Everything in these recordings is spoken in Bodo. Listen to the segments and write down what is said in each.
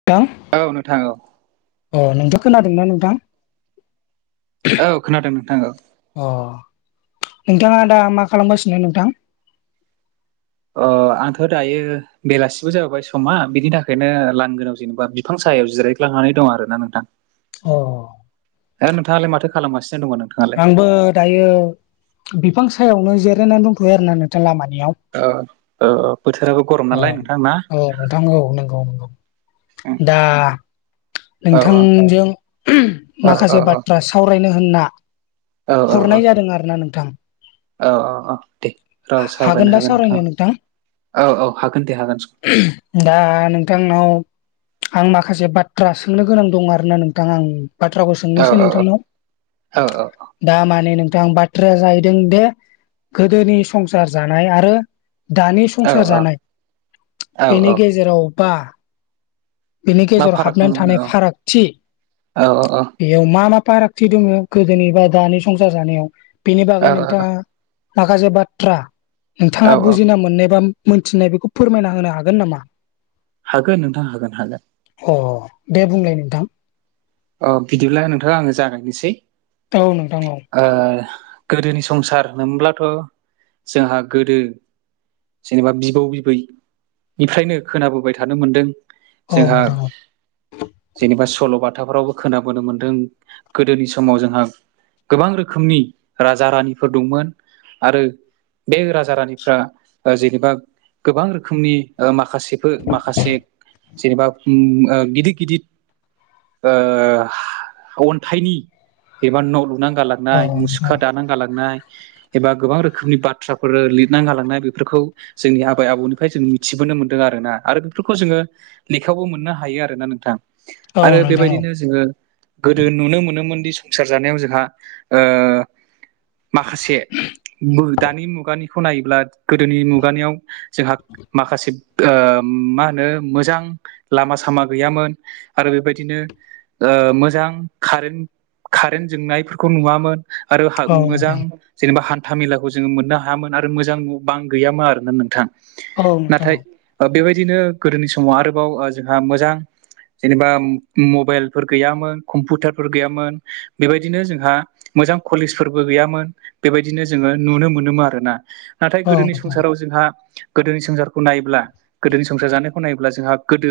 [unintelligible] औ नोंथां औ। अ नोंथ' खोनादोंना नोंथां? औ खोनादों नोंथां औ। अ नोंथाङा दा मा खालामगासिनो नोंथां? अ आंथ' दायो बेलासिबो जाबाय समा बिनि थाखायनो लांगोनायाव जेनेबा बिफां सायाव जिराय [unintelligible] दं आरोना नोंथां। अ दा नोंथाङालाय माथो खालामगासिनो दङ नों आंबो दायो बिफां सायावनो जिरायनानै दंथ'यो आरोना नोंथां लामानियाव ओ ओ बोथोराबो गरम अ नालाय नोंथांना औ नोंथां औ नंगौ नंगौ दा औ नोंथांजों औ माखासे बाथ्रा सावरायनो होनना औ औ औ हरनाय जादों आरोना नोंथां औ औ औ दे दा सावरायनो हागोन नोंथाङा औ औ हागोन दे हागोन स दा नोंथांनाव आं माखासे बाथ्रा सोंनो गोनां दं आरोना नोंथां आं बाथ्राखौ औ सोंनोसै औ नोंथांनाव। औ दा माने नोंथां बाथ्राया जाहैदों दे गोदोनि संसार जानाय आरो दानि औ संसार जानाय औ औ बेनि गेजेराव बा बेनि मा गेजेराव फाराग दं हाबनानै नोंनो थानाय फारागथि औ औ बेयाव मा मा पारागथि दोङो गोदोनि बा दानि संसार जानायाव बेनि बागै औ औ नोंथाङा माखासे बाथ्रा औ नोंथाङा औ बुजिना मोननाय बा मोनथिनाय बेखौ फोरमायना होनो हागोन नामा? हागोन नोंथां हागोन हागोन। अ दे बुंलाय नोंथां अ बिदिब्ला नोंथाङा आङो जागायनोसै औ नोंथां औ ओ गोदोनि संसार मोनब्लाथ' जोंहा गोदो जेनेबा बिबौ बिबैनिफ्रायनो खोनाबोबाय थानो मोनदों औ जोंहा नोंथां औ जेनेबा सल' बाथ खोथाफ्रावबो खोनाबोनो मोन्दों गोदोनि समाव जोंहा गोबां रोखोमनि राजा रानिफोर दंमोन आरो बे राजा रानिफ्रा ओ जेनेबा गोबां रोखोमनि ओ माखासेफोर माखासे जेनेबा ओम गिदिर गिदिर ओ अन्थाइनि एबा न' लुनानै गालां नाय औ मुसुखा दाना गालांनाय एबा गोबां रोखोमनि बाथ्राफोर लिरना गालांनाय बेफोरखौ जोंनि आबै आबौनिफ्राय जों मिथिबोनो मोन्दों आरोना आरो बेफोरखौ जोङो लेखायावबो मोननो हायो आरोना नोंथां औ नोंथां औ आरो नोंथां औ नोंथां औ बेबायदिनो जोङो गोदो नुनो मोनोमोनदि संसार जानायाव जोंहा ओ माखासे मु दानि मुगानिखौ नायोब्ला गोदोनि मुगानियाव जोंहा माखासे ओ मा होनो मोजां लामा सामा गैयामोन आरो बेबायदिनो ओ मोजां कारेन्ट कारेन्ट जोंनायफोरखौ नुवामोन आरो हाग मोजां जेनेबा हान्था मेलाखौ जोङो मोननो हायामोन आरो मोजां बां गैयामोन आरोना नोंथां नाथाय ओ बेबायदिनो गोदोनि समाव आरोबाव ओ जोंहा मोजां जेनेबा मबाइलफोर गैयामोन कम्पुटारफोर गैयामोन बेबायदिनो जोंहा मोजां कलेजफोरबो गैयामोन बेबायदिनो जोङो नुनो मोनोमोन आरोना नाथाय औ गोदोनि नोंथां संसाराव जोंहा गोदोनि संसारखौ नायोब्ला गोदोनि संसार जानायखौ नायोब्ला जोंहा गोदो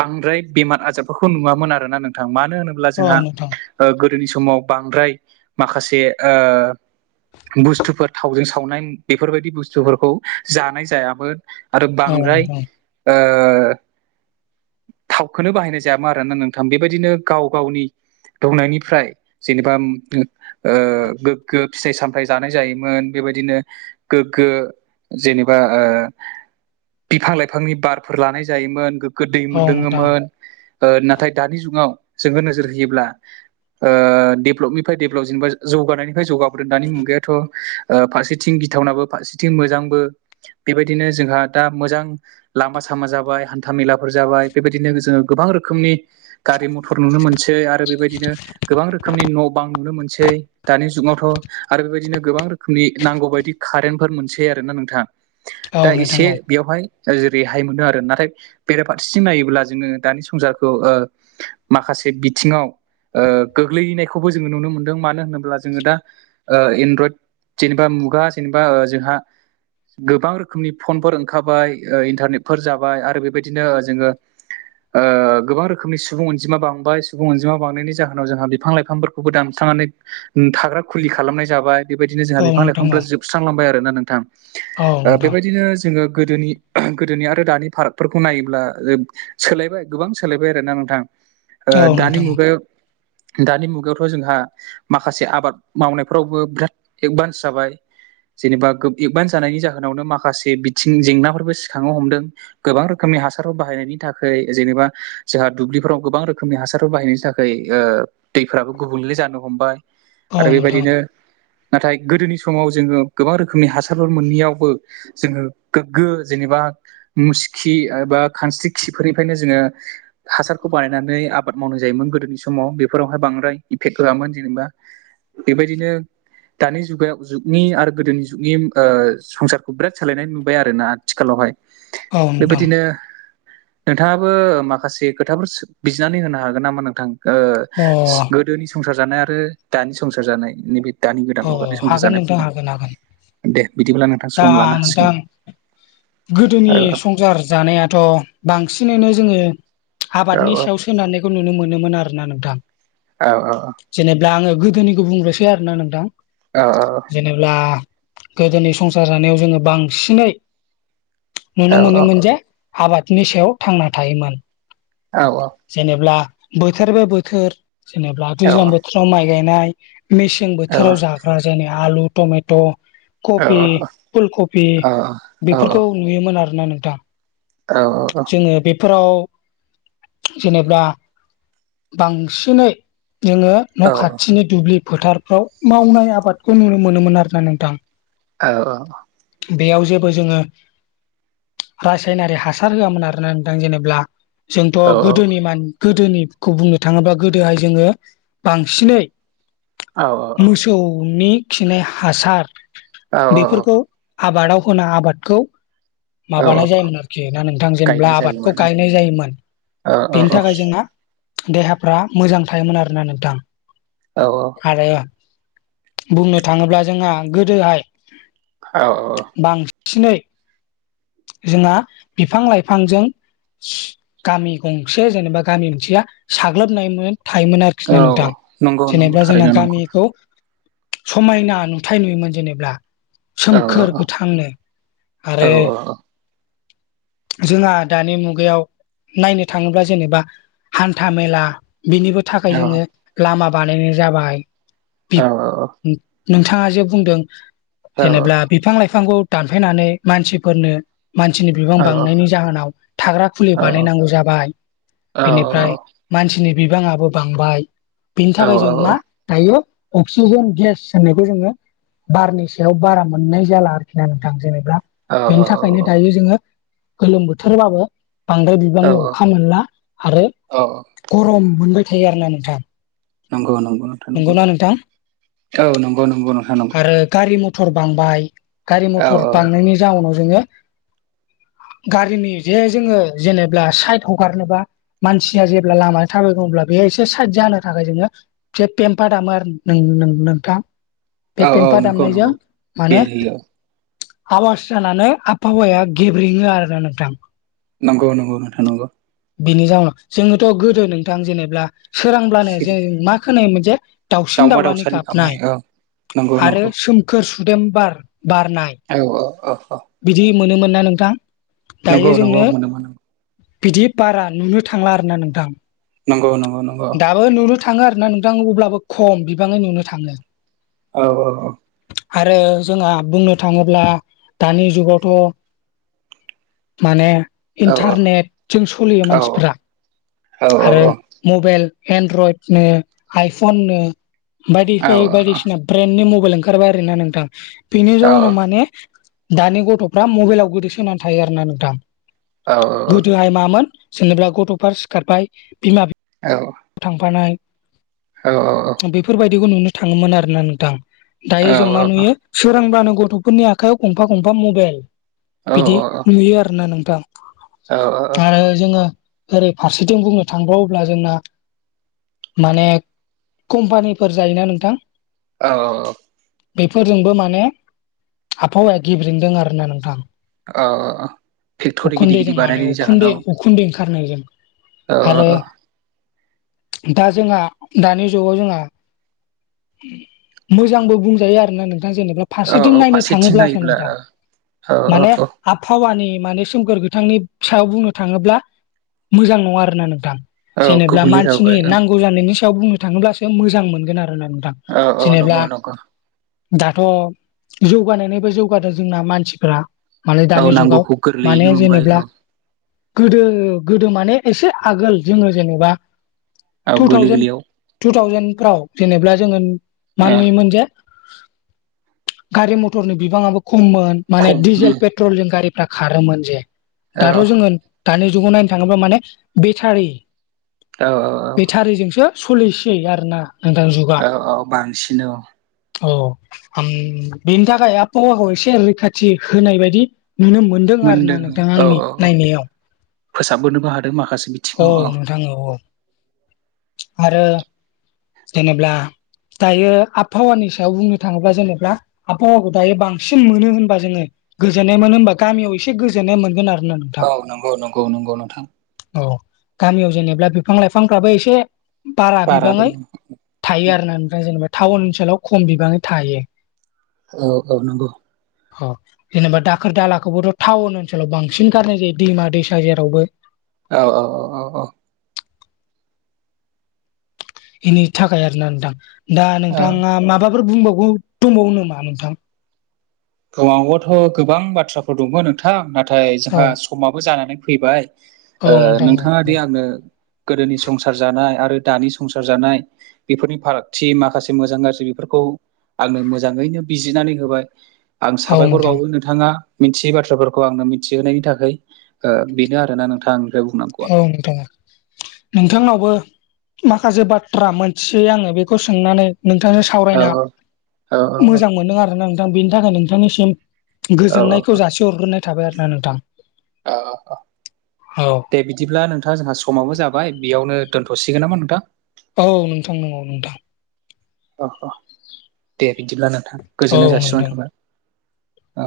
बांद्राय बेमार आजारफोरखौ नुवामोन आरोना नोंथां मानो होनोब्ला औ जोंहा नोंथां औ ओ गोदोनि समाव बांद्राय माखासे ओ बुस्थुफोर थावजों सावनाय बेफोरबायदि बुस्थुफोरखौ जानाय जायामोन आरो बांद्राय ओ थावखोनो बाहायनाय जायामोन आरो ना नोंथां बेबायदिनो गाव गावनि दंनायनिफ्राय जेनेबा ओ गोग्गो फिथाइ सामथाय जानाय जायोमोन बेबायदिनो गोग्गो जेनेबा ओ बिफां लाइफांनि बारफोर लानाय जायोमोन गोगो दै दोंङोमोन ओ‌ नाथाय दानि जुगाव जोङो नोजोर होयोब्ला ओ‌ डेभेलपनिफ्राय डेभेलप जेनेबा जौगानायनिफ्राय जौगाबोदों दानि मुगायाथ' ओ फारसेथिं गिथावनाबो फारसेथिं मोजांबो बेबायदिनो जोंहा दा मोजां लामा -सामा जाबाय हान्था - मेलाफोर जाबाय। बेबायदिनो जोङो गोबां रोखोमनि गारि मथर नुनो मोनसै आरो बेबायदिनो गोबां रोखोमनि न' बां नुनो मोनसै दानि जुगावथ' आरो बेबायदिनो गोबां रोखोमनि नांगौ बायदि कारेन्टफोर मोनसेै आरोना नोंथा। दा नोंथां औ नोंथां औ नोंथां एसे बेयावहाय जेरैहाय मोनो आरो नाथाय बेराफारसे थिं नायोब्ला जोङो दानि संसारखौ ओ माखासे बिथिङाव ओ गोग्लैहैनायखौबो जोङो नुनो मोन्दों मानो होनोब्ला जोङो दा ओ एनड्रइद जेनेबा मुगा जेनेबा ओ जोंहा गोबां रोखोमनि फनफोर ओंखाराय ओ इन्टारनेटफोर जाबाय आरो बेबायदिनो ओ जोङो [inaudible] ओ गोबां रोखोमनि सुबुं अनजिमा बांबाय सुबुं अनजिमा बांनायनि जाहोनाव जोंहा बिफां लाइफांफोरखौबो दानस्रांनानै थाग्रा खुलि खालामनाय जाबाय बेबायदिनो जोंहा औ औ बिफां नोंथां औ लाइफांफ्रा जोबस्रांलांबाय आरोना नोंथां औ ओ नोंथां बेबायदिनो जोङो गोदोनि गोदोनि आरो दानि फारागफोरखौ नायोब्ला सोलायबाय गोबां सोलायबाय आरोना नोंथां। ओ‌ औ दानि नोंथां मुगायाव दानि मुगायावथ' जोंहा माखासे आबाद मावनायफोरावबो बिराद एदभान्स जाबाय। जेनेबा गो एदभान्स जानायनि जाहोनावनो माखासे बिथिं जेंनाफोरबो सिखांनो हमदों। गोबां रोखोमनि हासाराव बाहायनायनि बिनि थाखाय जेनेबा जोंहा दुब्लिफोराव गोबां रोखोमनि हासारफोर बाहायनायनि थाखाय ओ दैफोराबो गुबुनले जानो हमबाय आरो औ नोंथां बेबायदिनो नाथाय गोदोनि समाव जोङो गोबां रोखोमनि हासारफोर मोनैयावबो जोङो गोग्गो जेनेबा मुसखि एबा खानस्रि खिफोरनिफ्रायनो जोङो हासारखौ बानायनानै आबाद मावनाय जायोमोन गोदोनि समाव बेफोरावहाय बांद्राय इफेक्ट होआमोन जेनेबा बेबायदिनो दानि जुगायाव जुगनि आरो गोदोनि जुगनिओ संसारखौ बिराद सोलायनाय नुबाय आरो ना आथिखालावहाय औ नोंथां बेबायदिनो नोंथाङाबो माखासे खोथाफोर बिजनानै होनो हागोन नामा नोंथां ओ अ गो गोदोनि संसार जानाय आरो दानि संसार जानाय नैबे दानि गोदान अ मुगानि संसार हागोन नोंथां जानायफोरखौ हागोन हागोन दे बिदिब्ला नोंथां। दा सम लानो नोंथां हासिगोन औ गोदोनि संसार जानायाथ' बांसिनैनो जोङो औ आबादनि सायाव सोनारनायखौ नुनो मोनोमोन आरोना नोंथां। औ- औ- औ। जेनेबा आङो गोदोनिखौ बुंग्रोनोसै आरोना नोंथां। औ -औ। जेनेबा गोदोनि संसार जानायाव जोङो बांसिनै औ नुनो मोनोमोन जे आबादनि सायाव थांना थायोमोन। औ -औ। औ जेनेब्ला बोथोर बे बोथोर जेनेब्ला दैज्लां बोथोराव माइ गायनाय मेसें बोथोराव जाग्रा जेनै आलु, टमेट' औ कपि, फुल कपि बेफोरखौ नुयोमोन आरोना नोंथां। औ -औ। आङो बेफोराव जेनेब्ला बांसिनै जोङो न' खाथिनि दुब्लि फोथारफ्राव मावनाय आबादखौ नुनो मोनोमोन आरो ना नोंथां। औ औ बेयाव जेबो जोङो रासायनारि हासार सार होआमोन आरोना नोंथां जेनेब्ला जोंथ' गोदोनि मान गोदोनिखौ बुंनो थाङोबा गोदोहाय जोङो बांसिनै औ औ औ सौनि खिनाय हासार औ बेफोरखौ आबादाव होना आबादखौ औ माबानाय औ जायोमोन आरोखि बिगा नोंथां जेनेब्ला गायनाय आबादखौ जायोमोन गायनाय जायोमोन औ औ बेनि औ थाखाय जोंना देहाफ्रा मोजां थायोमोन आरोना नोंथां औ -औ। आरो बुंनो थाङोब्ला जोंहा गोदोहाय औ -औ। बांसिनै जोंहा बिफां -लाइफांजों गामि गंसे जेनेबा गामि गंसेया साग्लोबनायमोन थायोमोन आरो। औ खिना नोथां नंगौ नंगौ जेनेबा जोंना थारैनो नंगौ गामिखौ समायना नुथाय नुयोमोन जेनेब्ला औ सोमखोर गोथांनो औ आरो जोंहा दानि मुगायाव नायनो थाङोब्ला जेनेबा हान्था मेला बेनिबो थाखाय औ जोङो लामा बानायनाय जाबाय औ नोंथाङा जे बुंदों जेनेब्ला बिफां लाइफांखौ दानफायनानै मानसिफोरनो मानसिनि बिबां बांनायनि जाहोनाव थाग्रा खुलि बानायनांगौ जाबाय बेनिफ्राय मानसिनि बिबाङाबो बांबाय बिनि औ थाखाय जोङो मा दायो अक्सिजेन गेस होननायखौ जोङो बारनि सायाव बारा मोननाय जाला आरोखि ना नोंथां जेनेबा औ अ बेनि औ थाखायनो औ दायो जोङो गोलोम बोथोरबाबो बांद्राय बिबांनि अखा मोनला आरो औ गरम मोनबाय थायो आरो ना नोंथां नंगौ नंगौ नंगौ नोंथांं नंगौ नंगौना नोंथां औ नंगौ नंगौ नोंथां नंगौ आरो गारि मथर बांबाय गारि औ मथर बांनायनि जाउनाव जोङो गारिनि जे जोङो जेनेबा साइद हगारनोबा मानसिया जेब्ला लामाया थाबायग्लाङो अब्ला बेयो एसे साइद जानो थाखाय जोङो जे पेम्पा दामो आरो नों नों नोंथां बे औ औ पम्फा नंगौ दामनायजों नंगौ माने बेल होयो आवास जानानै आबहावाया गेब्रेङो आरोना नोंथां नंगौ नंगौ नंगौ नोंथां नंगौ बिनि जाउनाव जोङोथ' गोदो नोंथां जेनेब्ला सोरांब्लानो जों सिरि मा खोनायो मोनसे दाउसिन दाउमा दाउलानि दाउसानि गाबनाय औ नंगौ आरो नंगौ सोमखोर सुदेम बार बारनाय औ औ औ औ बिदि मोनोमोन ना नोंथां नंगौ दायो नंगौ जोंनो मोनोमोन बिदि बारा नुनो थांला आरोना नोंथां नंगौ नंगौ नंगौ ओ नुनो थाङो आरो ना नोंथां अब्लाबो खम बिबाङै नुनो थाङो औ औ औ आरो जोंहा बुंनो थाङोब्ला दानि जुगावथ' माने औ औ इन्टारनेटजों सलियो औ मानसिफ्रा आरो मबाइल एनड्रइड नो आइफन बायदि बाय बायदिसिना ब्रेन्डनि मबाइल ओंखारबाय आरोना नोंथां बेनि औ जाउनाव माने दानि गथ'फ्रा मबाइलाव गोदोसोनानै थायो आरोना नोंथां गोदोहाय मामोन जेनोबा गथ'फ्रा सिखारबाय बिमा बिफा औ। थांफानाय औ। बेफोरबायदिखौ नुनो थाङोमोन आरोना नोंथां। दायो जों मा नुयो सोरांब्लानो गथ'फोरनि आखाइयाव गंफा गंफा मबाइल औ बिदि नुयो आरोना नोंथां। आरो जोङो ओरै फारसेथिं बुंनो थांबावोब्ला जोंना माने कम्पानिफोर जायोना नोंथां। औ औ औ बेफोरजोंबो माने आबहावाया गेब्रेंदों आरोना नोंथां फेक्ट'रि गिदिर गिदिर उखुन्दैजों माने बानायनायनि उखुन्दै उखुन्दै ओंखारनायजों ओ आरो ओ दा जोंहा दानि जुगाव जोंहा मोजांबो बुंजायो आरो ना नोंथां जेनेबा औ फारसेथिं नायनो फारसेथिं थाङोब्लासो नायोब्ला नोंथां औ माने आबहावानि माने सोमखोर बिथांनिफ सायाव बुंनो थाङोब्ला मोजां नङा आरोना नोंथां। औ जेनेबा गुबुंले मानसिनि जाबाय नांगौ जानायनि सायाव बुंनो थाङोब्लासो मोजां मोनगोन आरोना नोंथां। औ औ जेनेब्ला नंगौ नंगौ दाथ' जौगानायनिबो जौगादों जोंना मानसिफ्रा। माले औ दानि जुगाव नांगौखौ गोरलैयैनो माने मोनबाय जानेब्ला औ गोदो गोदो माने एसे आगोल जोङो जेनबा औ टु गोरलै थावजेन- गोरलैयाव टु थावजेनफ्राव जानेब्ला जोङो मा नुयोमोनजे गारि मथरनि बिबाङाबो खममोन माने खम डिजेल पेट ट्रलिं गारिफ्रा खारोमोन जे औ दाथ' जोङो दानि जुगाव नायनो थाङोब्ला माने बेटारि औ औ। बेथारिजोंसो सोलिसै आरो ना नोंथां जुग औ औ बांसिन औ। औ। हाम बेनि थाखाय आबहावाखौ एसे रैखाथि होनाय बायदि नुनो मोन दों आरो ना मोनदों नोंथाङा औ आंनि औ नायनायाव। फोसाबबोनोबो हादों माखासे बि औ नोंथां औ औ। आरो जेनेब्ला दायो आबहावानि सायाव बुंनो थाङोब्ला जेनेब्ला आबहावाखौ दायो बांसिन मोनो होनबा जोङो गोजोननाय मोनो होनबा गामियाव एसे गोजोननाय मोनगोन आरोन ना। औ नंगौ नंगौ नंगौ नोंथां। औ गामियाव जेनेब्ला बिफां-लाइफांफ्राबो एसे बारा बिबाङै थायो आरोना ओमफ्राय जेनेबा टाउन ओनसोलाव खम बिबाङै थायो। औ औ नंगौ। ह जेनेबा दाखोर दालाखौबोथ' टाउन ओनसोलाव बांसिन गारनाय जायो दैमा दैसा जेरावबो। औ औ औ औ औ। बेनि थाखाय आर ना नोंथां दा औ नोंथाङा माबाफोर बुंबावगौ दंबावो नामा नोंथां। गौवांबोथ' गोबां बाथ्राफोर दंमोन नोंथां नाथाय औ जोंहा समाबो जानानै फैबाय। औ ओ नोंथां औ नोंथाङा दि आंनो गोदोनि संसार जानाय आरो दानि संसार जानाय बेफोरनि फारागथि माखासे मोजां गाज्रि बेफोरखौ आंनो मोजाङैनो बिजिरनानै होबाय। आं औ साबायखर नोंथां बावो नों नोंथाङा मिथियै बाथ्राफोरखौ आंनो मिथिहोनायनि थाखाय ओ बेनो आरोना नोंथां। बुंनांगौआ औ नोंथां औ। नोंथांनावबो माखासे बाथ्रा मोनथियै आङो बेखौ सोंनानै नोंथांजों औ सावरायना औ मोजां मोनो आरो ना नोंथां बेनि थाखाय नोंथांनिसिम औ गोजोननायखौ जासिहरग्रोनाय थाबाय आरो ना नोंथां। ओ ओ ओ, औ दे बिदिब्ला नोंथां जोंहा समावबो जाबाय बेयावनो दोनथ'सिगोन नामा नोंथां? औ नोंथां नंगौ नोंथां। अ अ, दे बिदिब्ला नोंथां औ गोजोननाय जासि नोंथां। हरनाय थाबाय। ओ।